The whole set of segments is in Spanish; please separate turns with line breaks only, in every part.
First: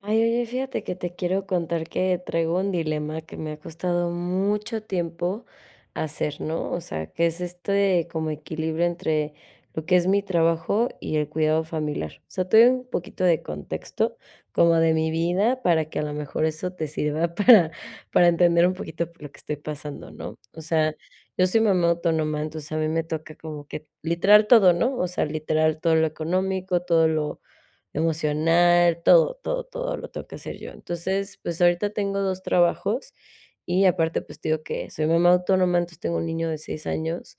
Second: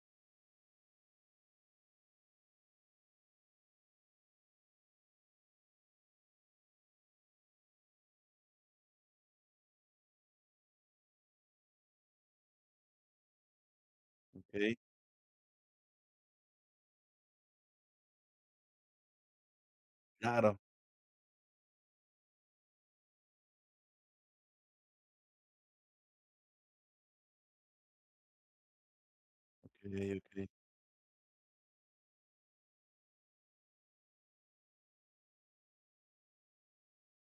Ay, oye, fíjate que te quiero contar que traigo un dilema que me ha costado mucho tiempo hacer, ¿no? O sea, que es esto de como equilibrio entre lo que es, mi trabajo y el cuidado familiar. O sea, te doy un poquito de contexto como
Okey.
de mi vida, para que a lo mejor eso te sirva para para entender un poquito por lo que estoy pasando, ¿no?
Claro.
O sea, yo soy mamá autónoma, entonces a mí me toca como que, literal todo, ¿no? O sea, literal todo lo económico, todo lo emocional, todo, todo, todo lo
Okey,
tengo que
okey.
hacer yo. Entonces, pues, ahorita tengo 2 trabajos y aparte, pues, te digo que soy mamá autónoma, entonces tengo un niño de 6 años,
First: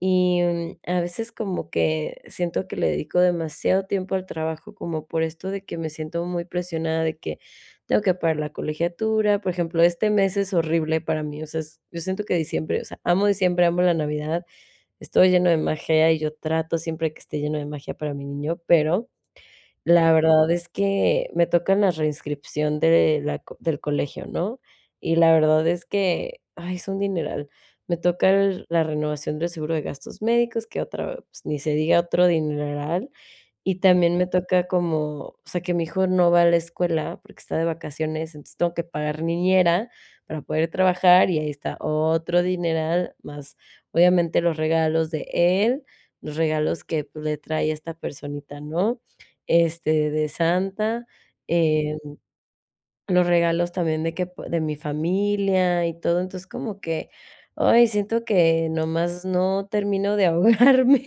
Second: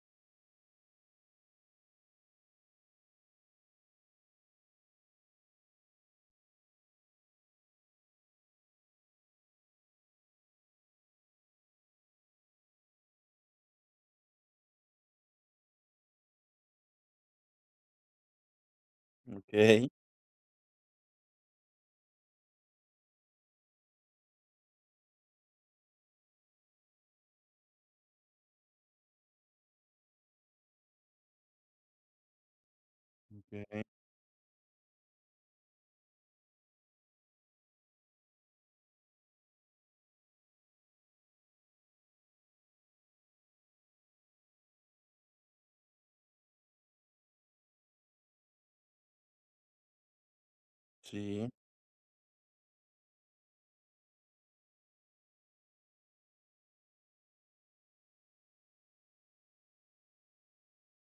y, mm, a veces como que siento que le dedico demasiado tiempo al trabajo, como por esto de que me siento muy presionada de que tengo que pagar la colegiatura. Por ejemplo, este mes es horrible para mí, o sea, es yo siento que diciembre, o sea, amo diciembre, amo la Navidad, esta lleno de magia y yo trato siempre que esté lleno de magia para mi niño, pero
Okey.
la verdad es que me tocan la reinscripción de, la co del colegio, ¿no? Y la verdad es que, ay, es un dineral. Me toca el la renovación del seguro de gastos médicos, que otra, pues, ni se diga otro dineral, y
Okey.
también me toca como, o sea, que mi hijo no va a la escuela, porque está de vacaciones, entonces tengo que pagar niñera para poder trabajar y ahí está otro dineral, más obviamente los regalos de él, los regalos que le trae esta personita, ¿no? Este, de Santa,
Sí.
eh, los regalos también de que pu de mi familia y todo, entonces, como que, ay, siento que nomás no termino de ahogarme,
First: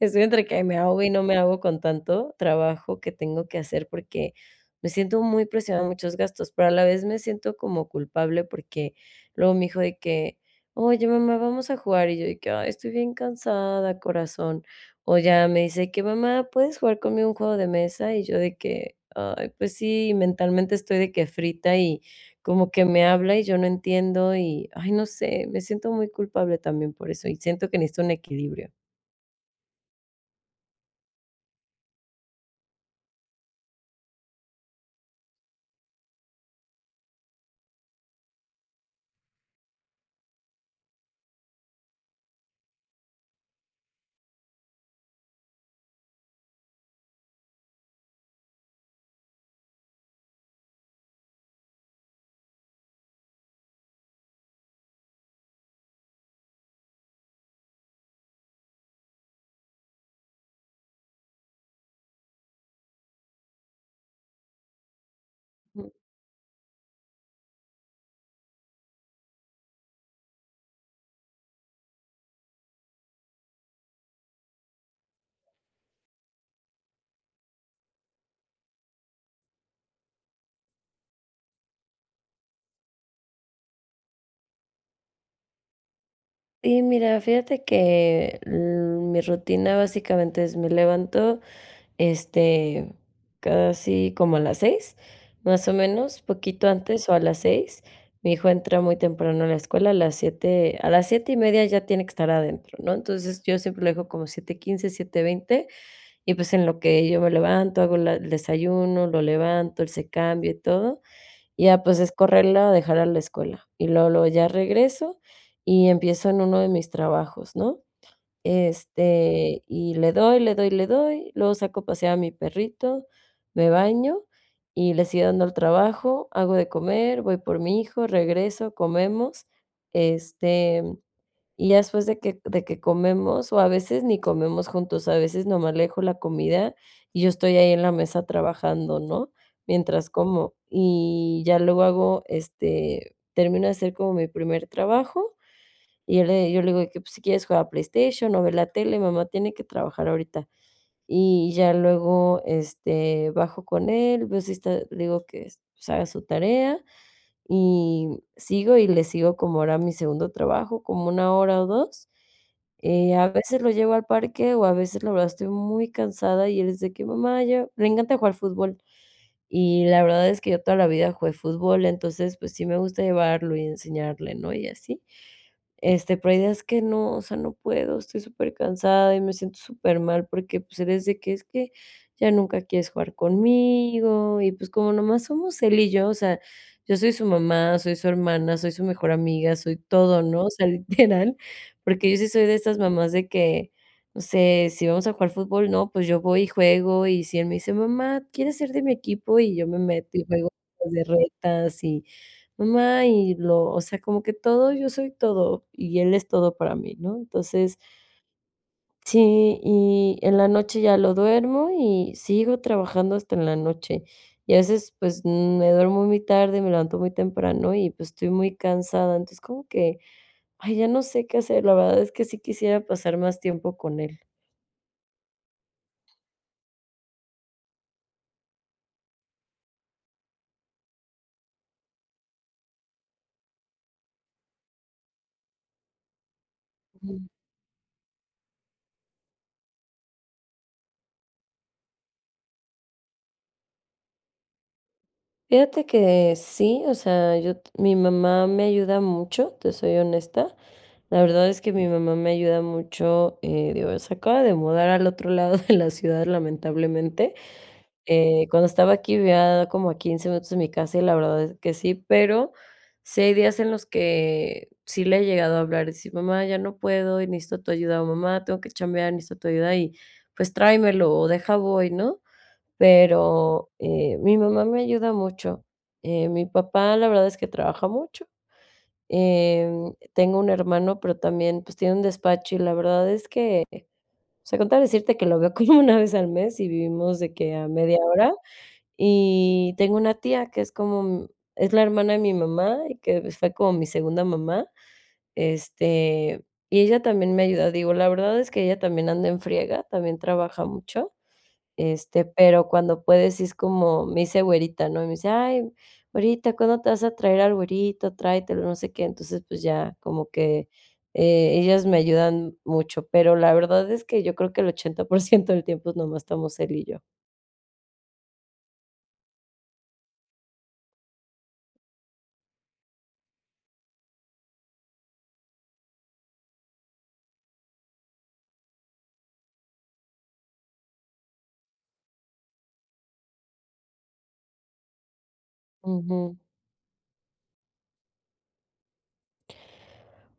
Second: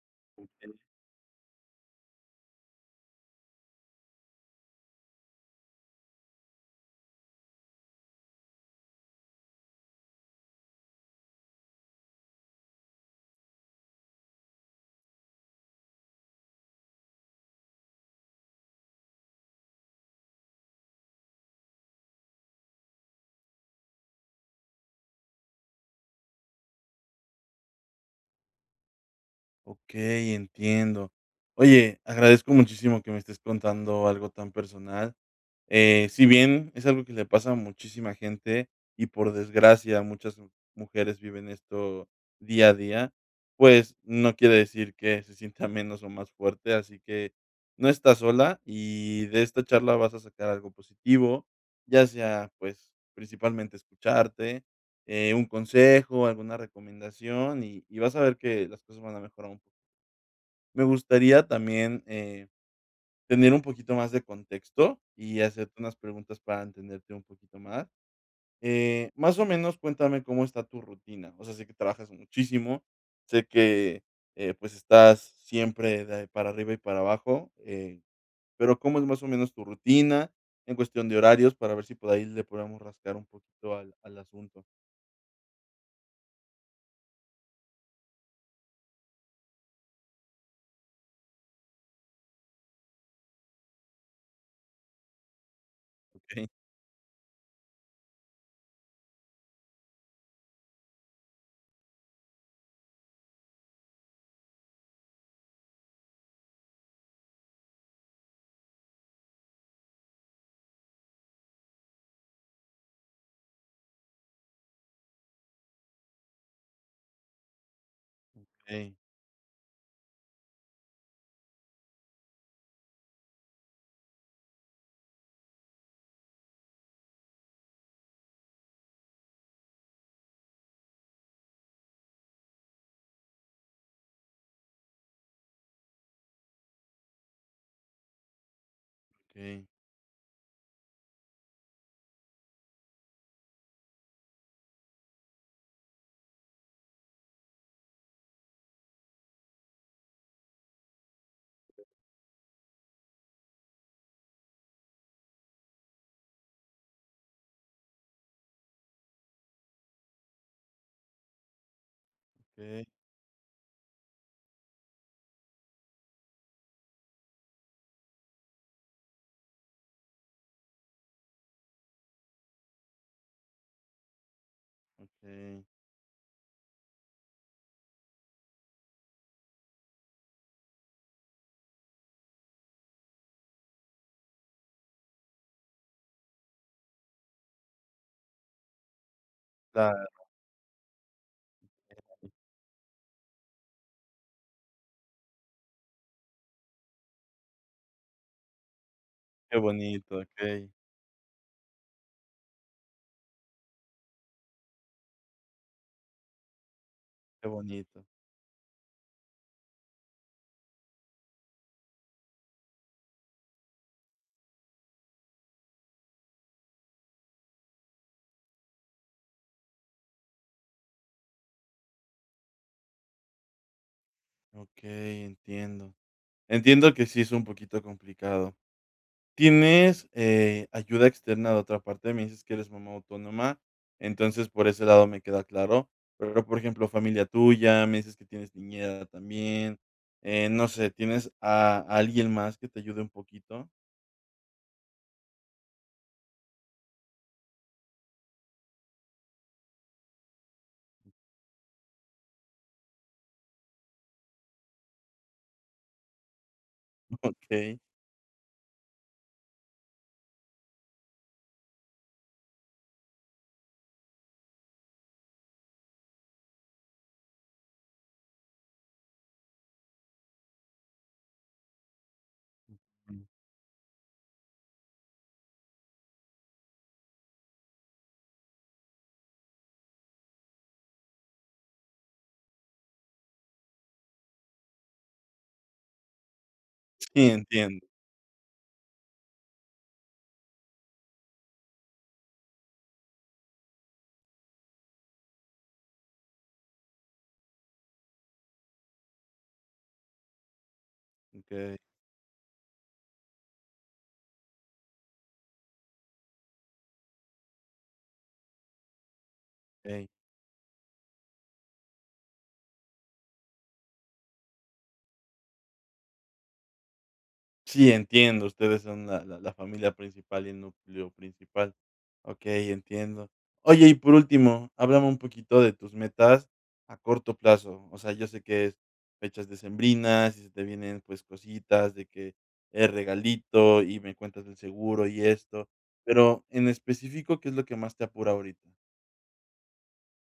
estoy entre que
Okey.
me ahogo y no me ahogo con tanto trabajo que tengo que hacer, porque me siento muy presionada en muchos gastos, pero a la vez me siento como culpable, porque luego mi hijo de que: "Oye mamá, vamos a jugar", y yo de que, "ay estoy bien cansada corazón". O ya me dice que: "Mamá, ¿puedes jugar conmigo un juego de mesa"? Y yo de que, "ay, pues sí", mentalmente estoy de que frita, y como que me habla y yo no entiendo, y, ay, no sé, me siento muy culpable también por eso, y siento que necesito un equilibrio.
Okey, entiendo. Oye, agradezco muchísimo que me estés contando algo tan personal, eh, si bien es algo que le pasa a muchísima gente y, por desgracia, muchas mu mujeres viven esto día a día, pues, no quiere decir que se sienta menos o más fuerte, así que no estás sola y de esta charla vas a sacar algo positivo, ya sea, pues, principalmente escucharte, eh, un consejo, alguna recomendación, y y vas a ver que las cosas van a mejorar un poco. Me gustaría también, eh, tener un poquito más de contexto y hacerte
Jum.
unas preguntas para entenderte un poquito más. Eh, más o menos cuéntame cómo está tu rutina, o sea, sé que trabajas muchísimo, sé que, eh, pues, estás siempre de para arriba y para abajo, eh, pero, ¿cómo es más o menos tu rutina en cuestión de horarios? Para ver si por ahí le podemos rascar un poquito al al asunto.
Y mira, fíjate que, mm, mi rutina básicamente es, me levanto, este, casi como a las 6, más o menos,
Okey.
poquito antes o a las 6. mi hijo entra muy temprano a la escuela, a las 7 a las 7 y media ya tiene que estar adentro, ¿no? Entonces, yo siempre lo dejo como 7:15 7:20, y pues, en lo que yo me levanto, hago la el desayuno, lo levanto, él se cambia y todo, y ya, pues, es correrlo a dejarlo a la escuela. Y luego, luego ya regreso y empiezo en 1 de mis trabajos, ¿no?
Okey.
Este, y le doy, le doy, le doy, luego saco a pasear a mi perrito, me baño y le sigo dando al trabajo, hago de comer, voy por mi hijo, regreso, comemos, este, y ya después de que de que comemos, o a veces ni comemos juntos, a veces nomás le dejo la comida, y yo estoy ahí en la mesa trabajando, ¿no?
Okey.
Mientras como. Y ya luego hago, este, termino de hacer como mi primer trabajo, y yo le yo le digo de que: "Pues, si quieres juega PlayStation o ve la tele, mamá tiene que trabajar ahorita". Y ya luego, este, bajo con él, veo si está, le digo que, pues, "Haga su tarea", y sigo y le sigo, como ahora a mi segundo trabajo, como 1 hora o 2.
Okey.
Eh, a veces lo llevo al parque, o a veces, la verdad, estoy muy cansada y el es de que: "Mamá, llevame" le encanta jugar fútbol, y la verdad es que yo toda la vida jugué fútbol, entonces, pues, sí me gusta llevarlo y enseñarle, ¿no? Y así.
Okey.
Este, pero hay días que no, o sea, no puedo, estoy súper cansada y me siento súper mal porque, pues, el es de que: "Es que ya nunca quieres jugar conmigo" y pues, como nomás somos él y yo, o sea, yo soy su mamá, soy su hermana, soy su mejor amiga, soy
Claro.
todo, ¿no? O sea, literal, porque yo sí
Okey.
soy de estas mamás de que, no sé, si vamos a jugar fútbol, ¿no?, pues, yo voy y juego, y si él me dice: "Mamá, ¿quieres ser de mi equipo?" Y
Qué
yo me meto
bonito,
y juego
okey.
las retas y mamá y lo o sea, como que todo, yo soy todo, y él es todo para mí, ¿no?
Qué
Entonces
bonito.
sí, y en la noche ya lo duermo y sigo trabajando hasta en la noche. Y a veces, pues, me duermo muy tarde, me levanto muy temprano y, pues, estoy muy cansada. Entonces, como que: "Ay, ya no sé qué hacer". La verdad es que sí quisiera pasar más tiempo con él.
Okey, entiendo. Entiendo que sí es un poquito complicado. ¿Tienes, eh, ayuda externa de otra parte? Me dices que eres mamá autónoma, entonces, por ese lado me queda claro. Pero, por ejemplo, familia
Ujú.
tuya, me dices que tienes niñera también, eh, no sé, ¿tienes a alguien más, que te ayude un poquito?
Fíjate que sí. O sea, yo t mi mamá me ayuda mucho, te soy honesta. La verdad, es que mi mamá me ayuda mucho. Eh, digo, es se acaba de mudar al otro lado de la ciudad, lamentablemente.
Okey.
Eh, cuando estaba aquí, vivía como a 15 minutos, de mi casa, y la verdad es que sí. Pero sí hay días en los que sí le he llegado a hablar, y decir: "Mamá, ya no puedo, y necesito tu ayuda". O, "Mamá, tengo que chambear. Necesito tu ayuda". Y, pues, tráemelo, o deja, voy, ¿no? Pero, eh, mi mamá me ayuda mucho. Eh, mi papá, la verdad, es que trabaja mucho. Em, tengo un hermano, pero también, pues, tiene un despacho, y la verdad, es que o sea, con tal de decirte, que lo veo como 1 vez al mes, y vivimos
Sí,
de que a
entiendo.
media hora. Y, tengo una tía, que es como es la hermana de mi mamá, y que fue como mi segunda mamá, este, y ella también me ayuda. Digo, la verdad, es que ella también anda en friega, también trabaja mucho.
Okey.
Este, pero cuando puede, sí es como, me dice güerita, ¿no? Y me dice: "Ay güerita, ¿cuándo te vas a traer al güerito? Tráetelo, no sé, qué". Entonces, pues ya,
Okey.
como que, eh, ellas me ayudan mucho, pero la verdad es que yo creo que el 80% por ciento del tiempo, nomás estamos él y yo.
Sí, entiendo, ustedes son la la la familia principal y núcleo principal. Okey, entiendo. Oye, y por último, háblame un poquito de tus metas a corto plazo. O sea, yo sé que es fechas decembrinas, y se te vienen, pues cositas de que, el regalito y me cuentas del seguro, y esto.
Ujú.
Pero en específico, ¿qué es lo que más te apura ahorita?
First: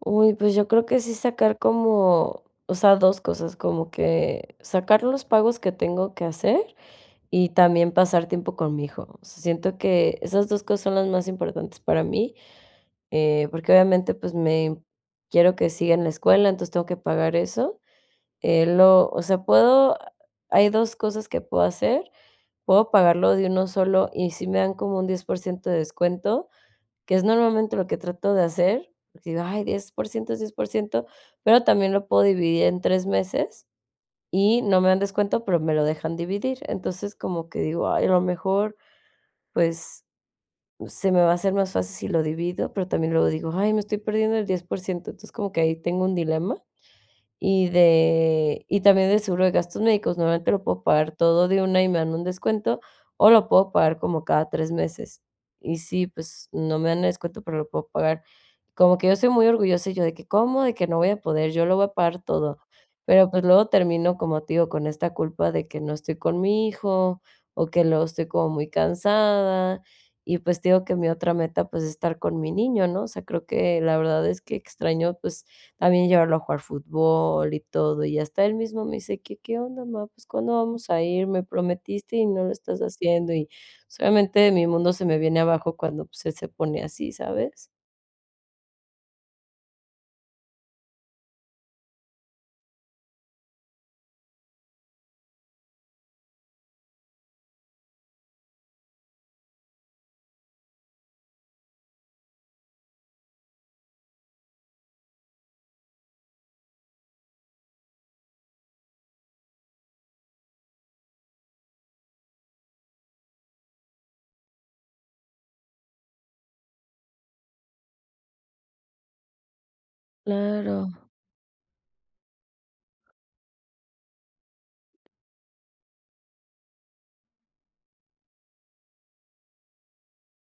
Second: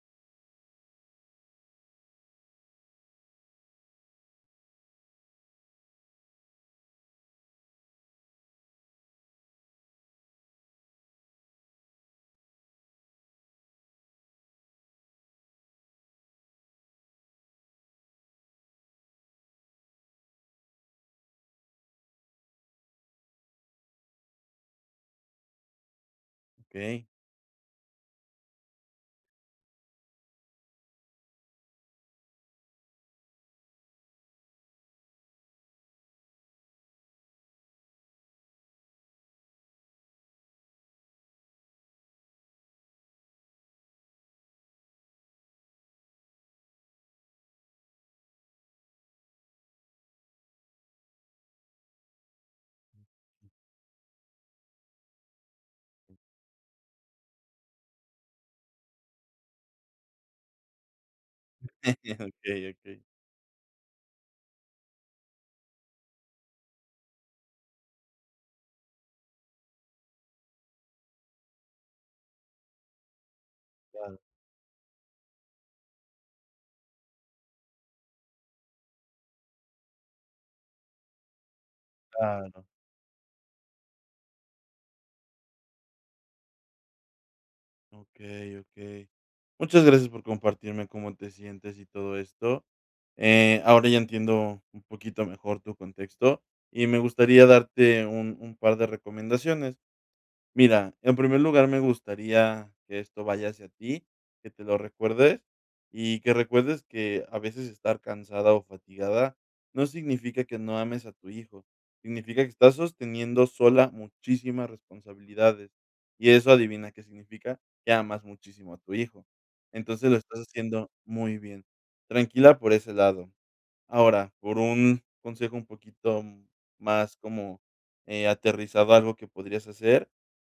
Uy, pues, yo creo que sí sacar como o sea, 2 cosas. Como que sacar los pagos que tengo que hacer, y también pasar tiempo con mi hijo. O sea, siento que esas 2 cosas son las más importantes para mí, eh, porque obviamente, pues, me quiero que siga en la escuela, entonces tengo que pagar eso. Eh, lo o sea, puedo hay 2 cosas que puedo hacer, puedo pagarlo de 1 solo, y si me dan como un 10% de descuento,
Okey.
que es normalmente lo que trato de hacer, porque digo: "Ay, 10% es 10%", pero también lo puedo dividir en 3 meses, y no me dan descuento, pero me lo dejan dividir. Entonces, como que digo: "Ay, a lo mejor, pues, se me va a hacer más fácil si lo divido", pero también luego digo: "Ay, me estoy perdiendo el 10%". Entonces, como que ahí tengo un dilema, y de y también de seguro de gastos médicos, normalmente lo puedo pagar todo de una y me dan un descuento, o lo puedo pagar como cada 3 meses. Y sí, pues, no me dan el descuento, pero lo puedo pagar. Como que yo soy muy orgullosa, y yo de que: "¿Cómo, de que no voy a poder?, yo lo voy a pagar todo".
Okey, okey.
Pero, pues, luego termino como, te digo, con esta culpa de que no estoy con mi hijo, o que luego estoy como muy cansada, y pues, te digo: "Que mi otra meta, pues, es estar con mi niño", ¿no? O sea, creo que la
Claro.
verdad es que extraño pues también llevarlo a jugar fútbol y todo. Y hasta él mismo me dice: "¿Que qué onda, ma? Pues, ¿cuándo vamos a ir? Me prometiste y no lo
Claro.
estás haciendo". Y, o sea, obviamente, mi mundo se me viene abajo cuando, pues, se pone así, ¿sabes?
Okey, okey. Muchas gracias por compartirme cómo te sientes y todo esto. Eh, ahora ya entiendo un poquito mejor tu contexto, y me gustaría darte un un par de recomendaciones. Mira, en primer lugar, me gustaría que esto vaya hacia ti, que te lo recuerdes, y que recuerdes que a veces estar cansada o fatigada no significa que no ames a tu hijo, significa que estás sosteniendo sola muchísimas responsabilidades, y eso adivina qué significa, que amas muchísimo a tu hijo. Entonces, lo estás haciendo
Claro.
muy bien, tranquila por ese lado. Ahora, por un consejo un poquito más como, eh, aterrizado a algo que podrías hacer,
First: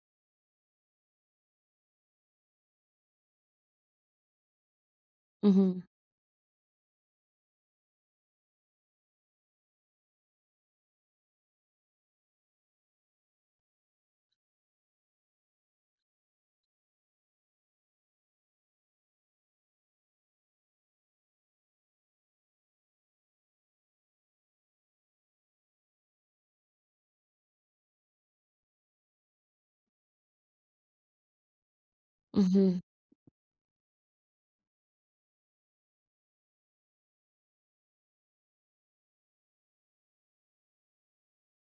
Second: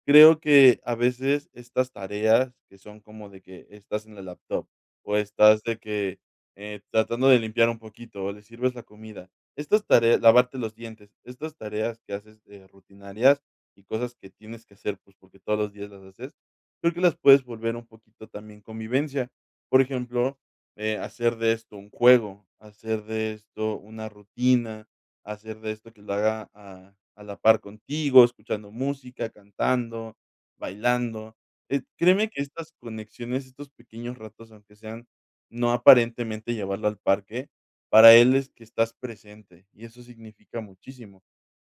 creo que a veces estas tareas que son como de que estás en la laptop, o estás de
Ujú.
que, eh, tratando de limpiar un poquito, o le sirves la comida. Estas tareas, lavarte los dientes, estas tareas que haces, eh, rutinarias, y cosas que tienes que hacer, pues, porque todos los días las haces, creo que las puedes volver un poquito también convivencia. Por ejemplo, eh, hacer de esto un juego, hacer de esto una rutina, hacer de esto que lo haga a a la par contigo, escuchando música, cantando, bailando. Eh, créeme que estas
Ujú.
conexiones, estos pequeños ratos, aunque sean no aparentemente llevarlo al parque, para él es que estás presente, y eso significa muchísimo.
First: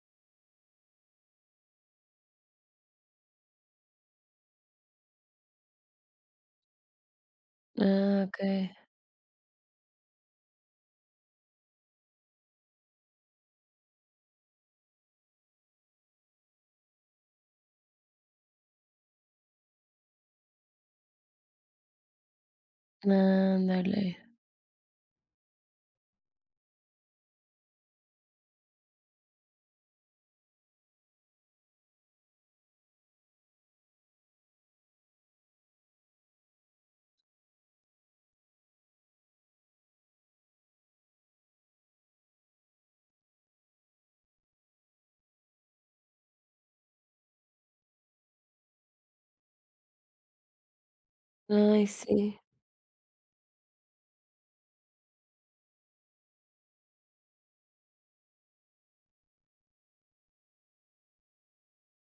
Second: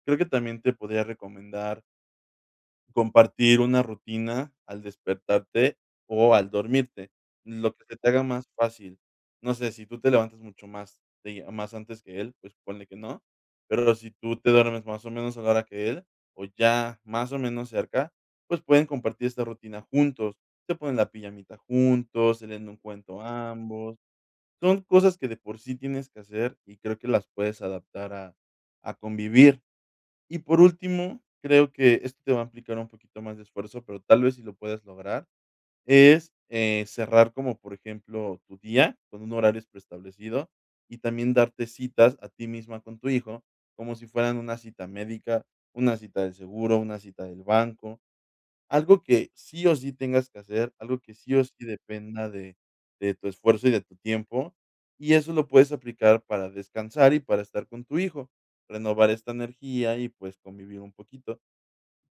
Creo que también te podría recomendar compartir una rutina al despertarte o al dormirte, lo que se te
Ah,
haga más
okey.
fácil. No sé, si tú te levantas mucho más días más antes que él, pues, ponle que no, pero si tú te duermes, más o menos, a la hora que él, o ya, más o menos, cerca, pues, pueden compartir esta rutina juntos. Se ponen la pijamita juntos, se leen un cuento ambos.
Ándale.
Son cosas que de por sí tienes que hacer y creo que las puedes adaptar a a convivir. Y por último, creo que esto te va a implicar un poquito más de esfuerzo, pero tal vez si lo puedes lograr, es eh, cerrar como, por ejemplo, tu día con un horario preestablecido y también darte citas a ti misma con tu hijo, como si fueran una cita médica, una cita del seguro, una cita del banco, algo que sí o sí tengas que hacer, algo que sí o sí
Ay,
dependa
sí.
de de tu esfuerzo y de tu tiempo, y eso lo puedes aplicar para descansar y para estar con tu hijo, renovar esta energía y, pues, convivir un poquito.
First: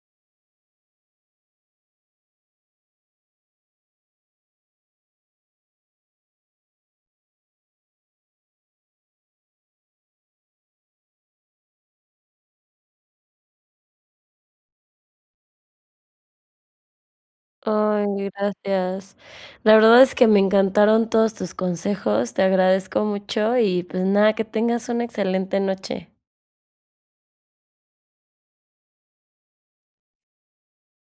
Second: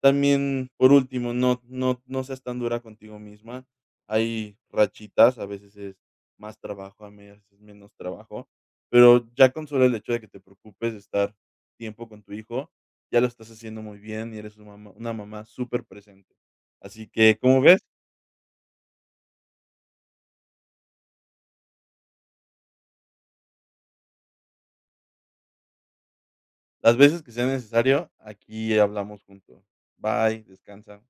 También, por último, no no no seas tan dura contigo misma, hay rachitas, a veces es más trabajo, a medias es menos trabajo, pero ya con solo el hecho de que te preocupes de estar tiempo con tu hijo, ya lo estás haciendo muy bien y eres su mamá, una mamá superpresente. Así que, ¿cómo ves?
Ay, gracias. La verdad es que me encantaron todos tus consejos, te agradezco mucho y, pues nada, que tengas una excelente noche.
Las veces que sea necesario, aquí hablamos juntos. Bye, descansa.